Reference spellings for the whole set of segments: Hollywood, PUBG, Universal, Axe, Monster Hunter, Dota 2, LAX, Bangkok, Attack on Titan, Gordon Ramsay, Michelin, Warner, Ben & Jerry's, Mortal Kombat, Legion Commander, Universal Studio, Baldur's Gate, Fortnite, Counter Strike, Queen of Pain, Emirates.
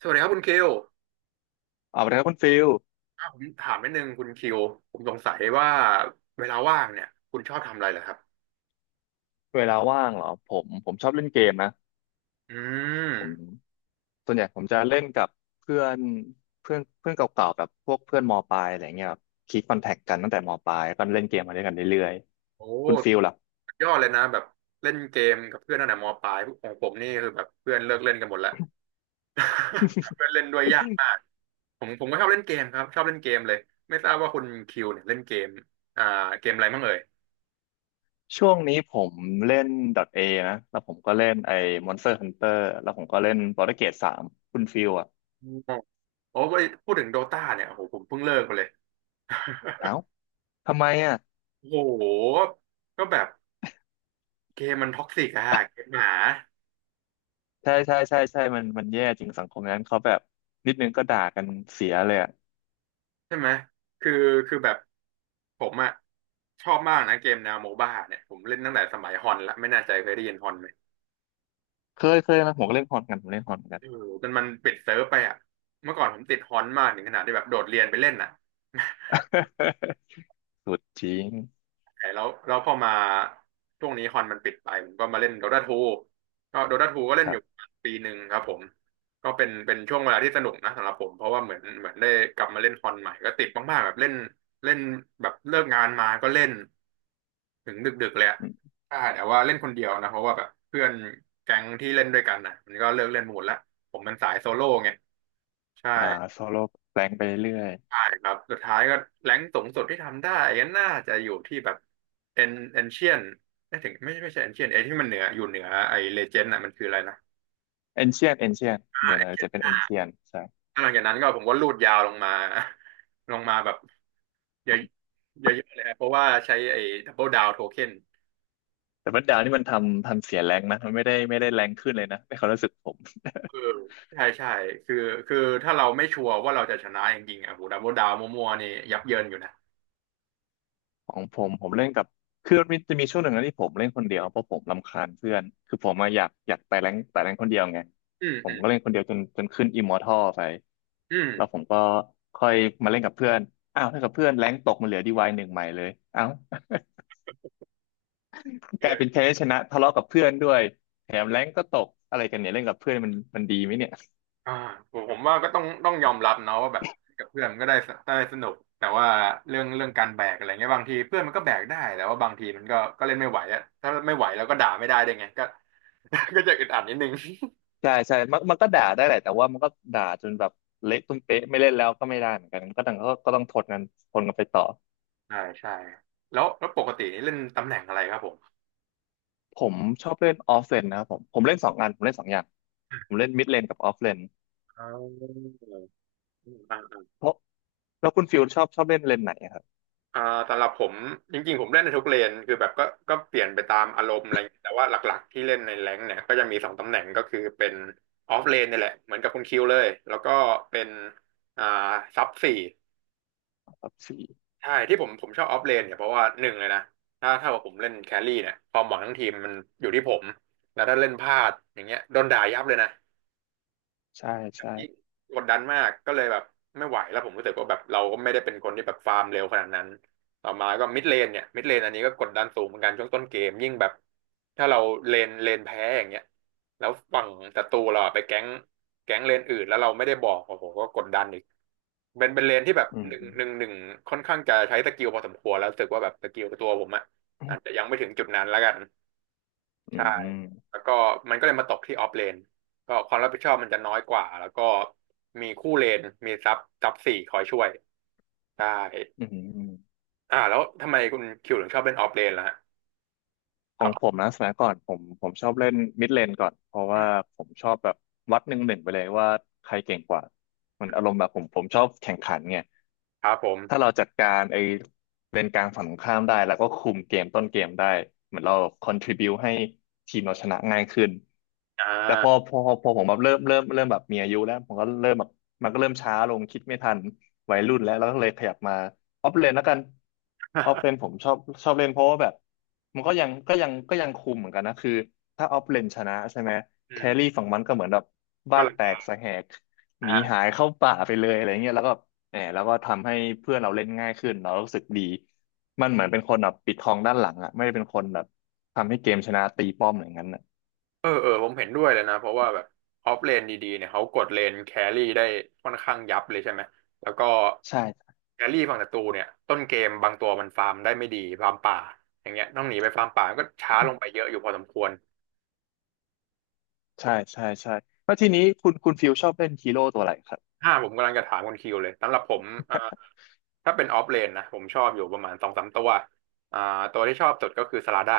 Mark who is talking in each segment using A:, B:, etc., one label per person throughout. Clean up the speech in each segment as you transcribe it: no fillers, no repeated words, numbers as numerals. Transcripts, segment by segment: A: สวัสดีครับคุณคิว
B: สวัสดีครับคุณฟิล
A: อ่ะผมถามนิดนึงคุณคิวผมสงสัยว่าเวลาว่างเนี่ยคุณชอบทำอะไรเหรอครับ
B: เวลาว่างเหรอผมชอบเล่นเกมนะ
A: อื
B: ผม
A: ม
B: ส่วนใหญ่ผมจะเล่นกับเพื่อนเพื่อนเพื่อนเก่าๆแบบพวกเพื่อนมปลายอะไรเงี้ยคีปคอนแทคกันตั้งแต่มปลายก็เล่นเกมมาด้วยกันเรื่อย
A: โอ้
B: ๆคุณฟิลล่ะ
A: สุดยอดเลยนะแบบเล่นเกมกับเพื่อนตั้งแต่มปลายของผมนี่คือแบบเพื่อนเลิกเล่นกันหมดแล้ว หาเพื่อนเล่นด้วยยากมากผมก็ชอบเล่นเกมครับชอบเล่นเกมเลยไม่ทราบว่าคุณคิวเนี่ยเล่นเกมอ่าเกมอะไรบ้างเอ่ย
B: ช่วงนี้ผมเล่น .A นะแล้วผมก็เล่นไอ้ Monster Hunter แล้วผมก็เล่น Baldur's Gate 3คุณฟิลอ่ะ
A: อืมโอ้ยพูดถึงโดตาเนี่ยโอ้โหผมเพิ่งเลิกไปเลย
B: เอ้าทำไมอ่ะ
A: โอ้โหก็แบบเกมมันท็อกซิกอะเกมหมา
B: ใช่ใช่ใช่ใช่มันแย่จริงสังคมนั้นเขาแบบนิดนึงก็ด่ากันเสียเลยอะ
A: ใช่ไหม คือคือแบบผมอะชอบมากนะเกมแนวโมบ้าเนี่ย ผมเล่นตั้งแต่สมัยฮอนละไม่แน่ใจเคยได้ยินฮอนไหม
B: เคยนะผมก็เล่นฮอนกันผมเล่นฮอนกัน
A: เออจนมันปิดเซิร์ฟไปอะเมื่อก่อนผมติดฮอนมากถึงขนาดที่แบบโดดเรียนไปเล่นน่ะ
B: สุดจริง
A: แต่แล้วพอมาช่วงนี้ฮอนมันปิดไปผมก็มาเล่นโด t a าทูก็โดตาทูก็เล่
B: ค
A: นอ
B: รั
A: ยู่
B: บ
A: ปีหนึ่งครับผม ก็เป็นช่วงเวลาที่สนุกนะสำหรับผมเพราะว่าเหมือนได้กลับมาเล่นฮอนใหม่ก็ติดมากๆแบบเล่นเล่นแบบเลิกงานมาก็เล่น ถึงดึกๆเลยอะ
B: อม
A: ถ้าแต่ว่าเล่นคนเดียวนะเพราะว่าแบบเพื่อนแก๊งที่เล่นด้วยกันนะมันก็เลิกเล่นหมดละผมเป็นสายโซโล่ไงใช่
B: อ่าโซโล่แปลงไปเรื่อย
A: ใช่ครับสุดท้ายก็แรงค์สูงสุดที่ทำได้ก็น่าจะอยู่ที่แบบเอ็นเอ็นเชียนไม่ถึงไม่ใช่เอ็นเชียนไอ้ที่มันเหนืออยู่เหนือไอ้เลเจนด์น่ะมันคืออะไรนะ
B: เอนเชียนเอนเชียนเดี๋ยวนะจะ
A: Ancient
B: เป็นเอนเชียนใช่
A: แล้วหลังจากนั้นก็ผมก็ลูดยาวลงมา ลงมาแบบเยอะเยอะๆเลยนะเพราะว่าใช้ไอ้ดับเบิลดาวโทเค็น
B: แต่บัดดาวนี่มันทำเสียแรงนะมันไม่ได้แรงขึ้นเลยนะในความรู้สึกผม
A: เออใช่ใช่คือคือถ้าเราไม่ชัวร์ว่าเราจะชนะจริงๆอ่ะโหดับเบิลดาวมัวๆนี่ยับเยินอยู่นะ
B: ของผมเล่นกับคือมันมีจะมีช่วงหนึ่งนะที่ผมเล่นคนเดียวเพราะผมรำคาญเพื่อนคือผมมาอะอยากไต่แรงคนเดียวไง
A: อืม
B: ผ
A: อื
B: ม
A: ม
B: ก็เล่นคนเดียวจนขึ้นอิมมอร์ทัลไป
A: อื
B: แล้วผ
A: ม
B: มก็ค่อยมาเล่นกับเพื่อนอ้าวถ้ากับเพื่อนแรงตกมันเหลือดีวายหนึ่งใหม่เลยเอ้า
A: เอ
B: กลายเป็น
A: อ
B: แพ้ชนะทะเลาะกับเพื่อนด้วยแถมแรงก็ตกอะไรกันเนี่ยเล่นกับเพื่อนมันดีไหมเนี่ย
A: อ่าผมว่าก็ต้องยอมรับเนาะว่าแบบกับเพื่อนมันก็ได้สนุกแต่ว่าเรื่องการแบกอะไรเงี้ยบางทีเพื่อนมันก็แบกได้แต่ว่าบางทีมันก็เล่นไม่ไหวอะถ้าไม่ไหวแล้วก็ด่าไม่ได้ด้วยไงก็ ก็จะอึดอัดนิดนึง
B: ใช่ใช่มันก็ด่าได้แหละแต่ว่ามันก็ด่าจนแบบเละตุ้มเป๊ะไม่เล่นแล้วก็ไม่ได้เหมือนกันก็ต้องทนกันทนกันไปต่อ
A: ใช่ใช่แล้วปกตินี่เล่นตำแหน่งอะไรครับผม
B: ผมชอบเล่นออฟเลนนะครับผมเล่นสองอันผมเล่นสองอย่างผมเล่นมิดเลนกับออฟเลน
A: อ๋อ
B: เพราะแล้วคุณฟิลชอบชอบเล่นเลนไหนอะครับ
A: อ่าสำหรับผมจริงๆ ผมเล่นในทุกเลนคือแบบก็เปลี่ยนไปตามอารมณ์อะไรอย่างเงี้ยแต่ว่าหลักๆที่เล่นในแรงค์เนี่ยก็จะมีสองตำแหน่งก็คือเป็นออฟเลนนี่แหละเหมือนกับคุณคิวเลย แล้วก็เป็นอ่าซับสี่
B: แบบสี่
A: ใช่ที่ผมชอบออฟเลนเนี่ยเพราะว่าหนึ่งเลยนะถ้าว่าผมเล่นแครี่เนี่ยความหวังทั้งทีมมันอยู่ที่ผมแล้วถ้าเล่นพลาดอย่างเงี้ยโดนด่ายับเลยนะ
B: ใช่ใช่
A: ยิ่งกดดันมากก็เลยแบบไม่ไหวแล้วผมรู้สึกว่าแบบเราก็ไม่ได้เป็นคนที่แบบฟาร์มเร็วขนาดนั้นต่อมาก็มิดเลนเนี่ยมิดเลนอันนี้ก็กดดันสูงเหมือนกันช่วงต้นเกมยิ่งแบบถ้าเราเลนแพ้อย่างเงี้ยแล้วฝั่งศัตรูเราอะไปแก๊งเลนอื่นแล้วเราไม่ได้บอกโอ้โหก็กดดันอีกเป็นเลนที่แบบ
B: อื
A: ห
B: ม
A: นึ่งหนึ่งหนึ่งค่อนข้างจะใช้สกิลพอสมควรแล้วรู้สึกว่าแบบสกิลตัวผมอะอาจจะยังไม่ถึงจุดนั้นแล้วกัน
B: อื
A: ใช่
B: มอืม
A: แล้วก็มันก็เลยมาตกที่ออฟเลนก็ความรับผิดชอบมันจะน้อยกว่าแล้วก็มีคู่เลนมีซับสี่คอยช่วยใช่
B: อืม
A: อ่าแล้วทำไมคุณคิวถึงชอบเล่นออฟเลนล่ะฮะ
B: ข
A: ค
B: อ
A: รั
B: งผม
A: บ
B: นะสมัยก่อนผมชอบเล่นมิดเลนก่อนเพราะ
A: อื
B: ว่า
A: ม
B: ผมชอบแบบวัดหนึ่งหนึ่งไปเลยว่าใครเก่งกว่ามันอารมณ์แบบผมชอบแข่งขันไง
A: ครับผม
B: ถ้าเราจัดการไอ้เลนกลางฝั่งตรงข้ามได้แล้วก็คุมเกมต้นเกมได้เหมือนเรา contribu ให้ทีมเราชนะง่ายขึ้น
A: อ่า
B: แต่พอผมแบบเริ่มแบบมีอายุแล้วผมก็เริ่มแบบมันก็เริ่มช้าลงคิดไม่ทันวัยรุ่นแล้วก็เลยขยับมา ออฟเลนแล้วกันออฟเลนผ มชอบชอบเล่นเพราะว่าแบบมันก็ยังคุมเหมือนกันนะคือถ้าออฟเลนชนะใช่ไหม
A: อื
B: แค
A: ม
B: รี่ฝั่งมันก็เหมือนแบบ
A: ก็
B: บ้าน
A: เลย
B: แตกสะแหกห
A: นะ
B: นี
A: ฮะ
B: หายเข้าป่าไปเลยอะไรเงี้ยแล้วก็แหมแล้วก็ทำให้เพื่อนเราเล่นง่ายขึ้นเรารู้สึกดีมันเหมือนเป็นคนแบบปิดทองด้านหลังอ่ะไม่ได้เป็นคนแบบทำให้เกมชนะตีป้อมอย่างนั้นอ่ะ
A: เออเออผมเห็นด้วยเลยนะเพราะว่าแบบออฟเลนดีๆเนี่ยเขากดเลนแครี่ได้ค่อนข้างยับเลยใช่ไหมแล้วก็
B: ใช่
A: แครี่ฝั่งศัตรูเนี่ยต้นเกมบางตัวมันฟาร์มได้ไม่ดีฟาร์มป่าอย่างเงี้ยต้องหนีไปฟาร์มป่าก็ช้าลงไปเยอะอยู่พอสมควร
B: ใช่ใช่ใช่แล้วทีนี้คุณคุณฟิลชอบเล่นฮีโร่ตัวอะไรครับ
A: อ่าผมกำลังจะถามคุณคิวเลยสำหรับผมอ่าถ้าเป็นออฟเลนนะผมชอบอยู่ประมาณสองสามตัวอ่าตัวที่ชอบสุดก็คือสลาด้า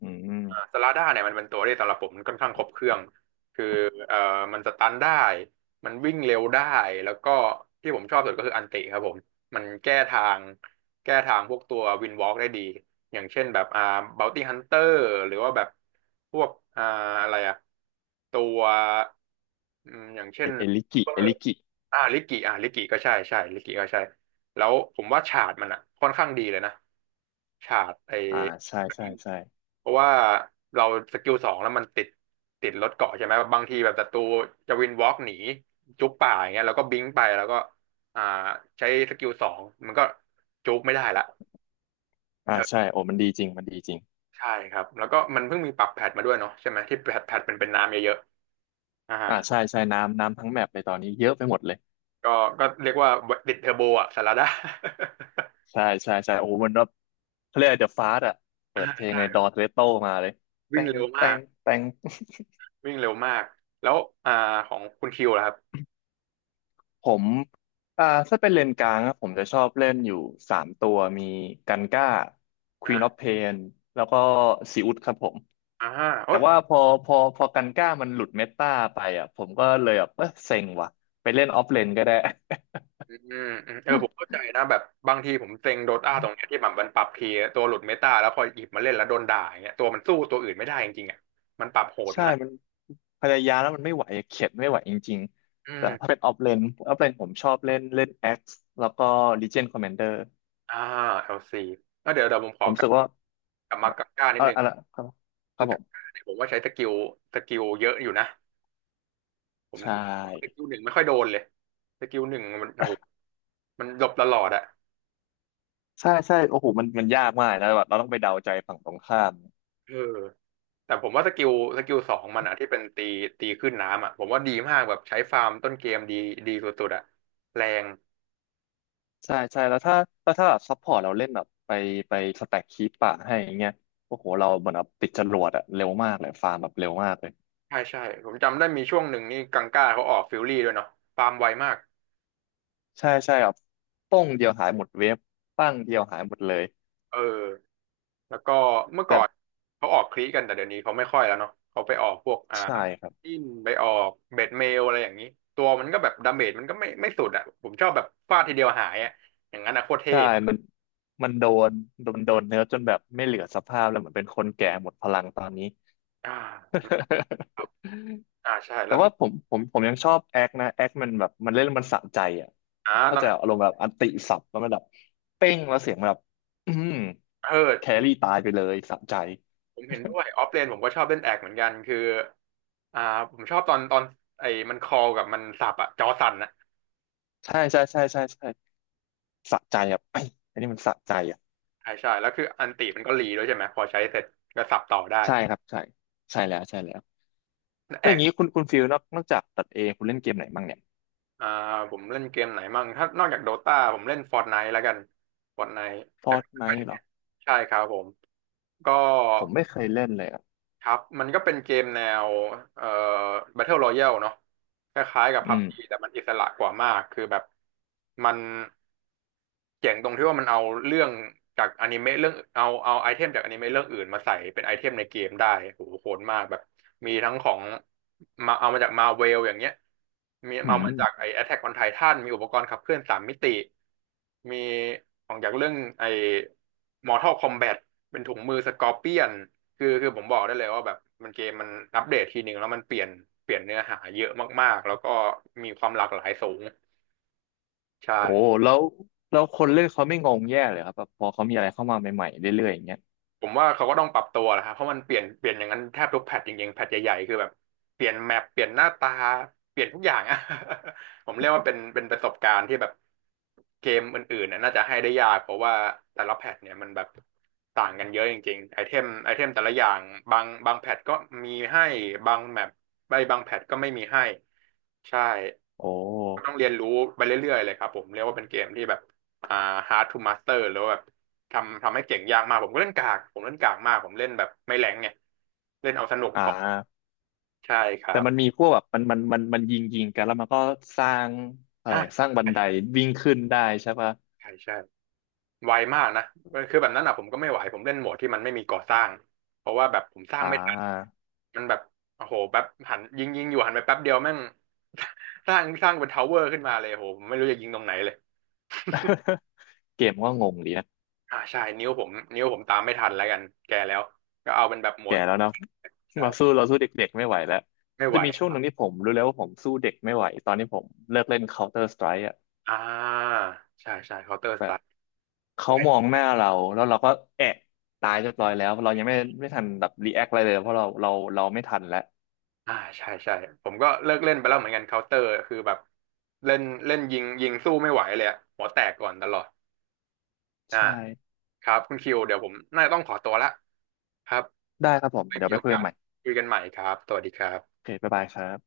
B: อืม
A: สลาด้าเนี่ยมันเป็นตัวที่สำหรับผมมันค่อนข้างครบเครื่องคือเอ่อมันสตันได้มันวิ่งเร็วได้แล้วก็ที่ผมชอบสุดก็คืออันติครับผมมันแก้ทางแก้ทางพวกตัววินวอล์กได้ดีอย่างเช่นแบบบ o วตี้ฮันเตอร์หรือว่าแบบพวกอ่าอะไรอะตัวอย่างเช่
B: เอ
A: น
B: เอลิกิเอลิกิ
A: อ่าลิกิก็ใช่ลิกิก็ใช่แล้วผมว่าฉากมันอ่ะค่อนข้างดีเลยนะฉากไอ้
B: อ่าใช่ใช่ใช่
A: เพราะว่าเราสกิลสองแล้วมันติดรถเกาะใช่ไหมบางทีแบบศัตรูจะวินวอล์กหนีจุกป่าอย่างเงี้ยแล้วก็บิงไปแล้วก็อ่าใช้สกิลสองมันก็จุกไม่ได้ละ
B: อ่า
A: เออ
B: ใช่โอ้มันดีจริงมันดีจริง
A: ใช่ครับแล้วก็มันเพิ่งมีปรับแพทมาด้วยเนาะใช่ไหมที่แพทเป็นน้ำเยอะๆ
B: อ่าใช่ใช่น้ำทั้งแมปเลยตอนนี้เยอะไปหมดเลย
A: ก็เรียกว่าติดเทอร์โบอ่ะสารดา
B: ใช่ใช่ใช่โอ้มันแบบเขาเรียกเดอะฟาสอะเปิ
A: ดา
B: ด เพลงในด
A: ใช่
B: อ์เรโต้มาเลยแต
A: วิ่ง
B: ง
A: เร็ว
B: แต
A: มา
B: ง
A: ก
B: แตง
A: วิ่งเร็วมาก แล้วอ่าของคุณคิวล่ะครับ
B: ผมอ่าถ้าเป็นเลนกลางอะผมจะชอบเล่นอยู่สามตัวมีกันก้า Queen of
A: อ่า
B: Pain แล้วก็ซีอุดครับผม
A: อ่า
B: แต่
A: โอ๊ต
B: ว่าพอกันก้ามันหลุดเมตาไปอ่ะผมก็เลยแบบเออเซ็งว่ะไปเล่นออฟเลนก็ได้
A: อือืมเออผมเข้าใจนะแบบบางทีผมเซ็งโดต้าตรงเนี้ยที่แบบมันปรับทีตัวหลุดเมตาแล้วพอหยิบมาเล่นแล้วโดนด่าอย่างเงี้ยตัวมันสู้ตัวอื่นไม่ได้จริงๆอ่ะมันปรับโห ด
B: ใช่
A: มาก
B: มัน พยายามแล้วมันไม่ไหวอะเข็ดไม่ไหวจริง
A: อื
B: ๆแต่ถ้าเป็
A: ม
B: นออฟเลนออฟเลนผมชอบเล่นเล่นแอ็กซ์แล้วก็ลีเจียนคอม m มนเดอร์
A: อ่า LC แอล้วเดี๋ยวผมข
B: ผ
A: อ
B: ม
A: ก
B: รู้
A: ลับ
B: สึกว่า
A: กลับมากาก้านิ
B: เอ
A: ด
B: อ
A: นึง
B: อะไรครับครั
A: คื
B: บ
A: อ
B: ผ
A: กา
B: ม
A: ก้าเนี่ยผมว่าใช้สกิลเยอะอยู่นะผม
B: ใช
A: ส
B: ่
A: กิลหนึ่งไม่ค่อยโดนเลยสกิลหนึ่งมันโอ้โหมันหลบตลอดอะ
B: ใช่ใช่โอ้โหมันมันยากมากนะแบบเราต้องไปเดาใจฝั่งตรงข้าม
A: เออ แต่ผมว่าสกิลสองมันอ่ะที่เป็นตีขึ้นน้ำอ่ะผมว่าดีมากแบบใช้ฟาร์มต้นเกมดีดีสุดๆอ่ะแรง
B: ใช่ใช่แล้วถ้าแล้วถ้าแบบซัพพอร์ตเราเล่นแบบไปสแต็กคีปป่าให้อย่างเงี้ยโอ้โหเราเหมือนแบบติดจรวดอะเร็วมากเลยฟาร์มแบบเร็วมากเลย
A: ใช่ผมจำได้มีช่วงหนึ่งนี่กังก้าเขาออกฟิลลี่ด้วยเนาะฟาร์มไวมาก
B: ใช่ใช่แบบป้งเดียวหายหมดเวฟปั้งเดียวหายหมดเลย
A: เออแล้วก็เมื่อก่
B: แต่
A: อนเขาออกคลีกันแต่เดี๋ยวนี้เขาไม่ค่อยแล้วเนาะเขาไปออกพวก
B: ใช่ครับ
A: อินไปออกเบ็ดเมลอะไรอย่างนี้ตัวมันก็แบบดาเมจมันก็ไม่สุดอ่ะผมชอบแบบฟาดทีเดียวหายอ่ะอย่างนั้นอ่ะโคตรเท่
B: ใช่มันมันโดนเนื้อจนแบบไม่เหลือสภาพแล้วเหมือนเป็นคนแก่หมดพลังตอนนี้
A: อ่าครับอ่าใช่
B: แต่
A: แล้ว
B: ว่าผมยังชอบแอคนะแอคมันแบบมันเล่นแล้วมันสะใจอ่ะ
A: อ่าต
B: เข้า
A: อ
B: ใจ
A: น
B: อารมณ์แบบอันติสับแล้วมันแบบเป้งแล้วเสียงแบบอืม
A: เออ
B: แครี่ตายไปเลยสะใจ
A: ผมเห็นด้วยออฟเลนผมก็ชอบเล่นแอกเหมือนกันคืออ่าผมชอบตอนไอ้มันคอลกับมันสับอะจอสั่นอะ
B: ใช่ ใช่ใช่ใช่ใช่สะใจอ่ะไอยอันนี้มันสะใจอ่ะ
A: ใช่ใช่แล้วคืออันติมันก็รีด้วยใช่ไหม พอใช้เสร็จก็สับต่อได้
B: ใช่ครับ ใช่ ใช่แล้วใช่แล้ว
A: แอ
B: แล้วอ
A: ก
B: ย่างนี้คุณคุณฟิลนอกจากตัดเองคุณเล่นเกมไหนบ้างเนี่ย
A: อ่าผมเล่นเกมไหนมั่งถ้านอกจากโดตาผมเล่นฟอร์ n ไน e แล้วกันฟอร์ n ไน e
B: ฟ
A: แต่
B: อร์ต
A: ก็
B: ไน
A: ไม่ได้
B: ท์เหร
A: เล่
B: อ
A: นใช่ครับผม ก็
B: ผมไม่เคยเล่นเลยอ่ะ
A: ครับมันก็เป็นเกมแนวเอ่อ Battle Royale เนาะคล้ายๆกับ
B: อืม
A: PUBG แต่มันอิสระกว่ามากคือแบบมันเจ๋งตรงที่ว่ามันเอาเรื่องจากอนิเมะเรื่องเอาไอเทมจากอนิเมะเรื่องอื่นมาใส่เป็นไอเทมในเกมได้โหโหดมากแบบมีทั้งของมาเอามาจากมาเวลอย่างเงี้ยมี
B: อื
A: เอา
B: ม
A: มาจากไอ Attack on Titan มีอุปกรณ์ขับเคลื่อนสามมิติมีของจากเรื่องไอ Mortal Kombat เป็นถุงมือสกอร์เปียน คือผมบอกได้เลยว่าแบบมันเกมมันอัปเดตทีหนึ่งแล้วมันเปลี่ยนเนื้อหาเยอะมากๆแล้วก็มีความหลากหลายสูงใช่
B: โอ้แล้วแล้วคนเล่นเขาไม่งงแย่เลยครับแบบพอเขามีอะไรเข้ามาใหม่ๆเรื่อยๆอย่างเงี้ย
A: ผมว่าเขาก็ต้องปรับตัวแหละครับเพราะมันเปลี่ยนอย่างนั้นแทบทุกแพทจริงๆแพทใหญ่ๆคือแบบเปลี่ยนแมปเปลี่ยนหน้าตาเปลี่ยนทุกอย่างอะ ผมเรียกว่าเป็นประสบการณ์ที่แบบเกมอื่นๆน่ะน่าจะให้ได้ยากเพราะว่าแต่ละแพทเนี่ยมันแบบต่างกันเยอะจริงๆไอเทมแต่ละอย่างบางแพทก็มีให้บางแมปใบบางแพทก็ไม่มีให้ใช่
B: โอ้
A: ต้องเรียนรู้ไปเรื่อยๆเลยครับผมเรียกว่าเป็นเกมที่แบบอ่า hard to master หรือว่าแบบ ทำให้เก่งยากมากผมก็เล่นกากผมเล่นกากมากผมเล่นแบบไม่แรงไงเล่นเอาสนุก
B: อ่
A: พอ
B: า
A: ใช่ครั
B: แต่
A: บ
B: มันมีพวกแบบมันยิงยิงกันแล้วมันก็สร้างอะไรส
A: ใช่
B: ร้างบันไดวิ่งขึ้นได้ใช่ปะ
A: ใช่ไวมากนะคือแบบนั้นอ่ะผมก็ไม่ไหวผมเล่นโหมดที่มันไม่มีก่อสร้างเพราะว่าแบบผมสร้าง
B: อ่า
A: ไม่ทันมันแบบโอ้โหแป๊บหันยิงอยู่หันไปแป๊บเดียวแม่ง สร้างเป็นทาวเวอร์ขึ้นมาเลยโหผมไม่รู้จะยิงตรงไหนเลย
B: เกมก็งงดีนะ
A: อ่าใช่นิ้วผมตามไม่ทันแล้วกันแก่แล้วก็เอาเป็นแบบหม
B: แก่
A: ด
B: แล้วเนาะ
A: ใช่
B: มาสู้เราสู้เด็กๆไม่ไหวแล้ว
A: ไม่ไหว
B: จะมีช่วงหนึ่งที่ผมรู้แล้วว่าผมสู้เด็กไม่ไหวตอนนี้ผมเลิกเล่น Counter Strike อ
A: อ่าใช่เคาน์เตอร์สไต
B: ะ
A: ล์
B: เขามองหน้าเราแล้วเราก็แอะตายเรียบร้อยแล้วเรายังไม่ทันแบบรีแอคอะไรเลยเพราะเราไม่ทันแล้ว
A: อ่าใช่ผมก็เลิกเล่นไปแล้วเหมือนกันเคาน์เตอร์คือแบบเล่นเล่นยิงสู้ไม่ไหวเลยอะหัวแตกก่อนตลอดอ่า
B: ใช่
A: ครับคุณคิวเดี๋ยวผมน่าจะต้องขอตัวละครับ
B: ได้ครับผม
A: ไม่
B: เดี๋ย
A: มี
B: วไป
A: โอ
B: คุย
A: กา
B: กันให
A: ส
B: ม่
A: คุยกันใหม่ครับสวัสดีครั
B: โอ
A: บ
B: เคบ๊ายบายครับ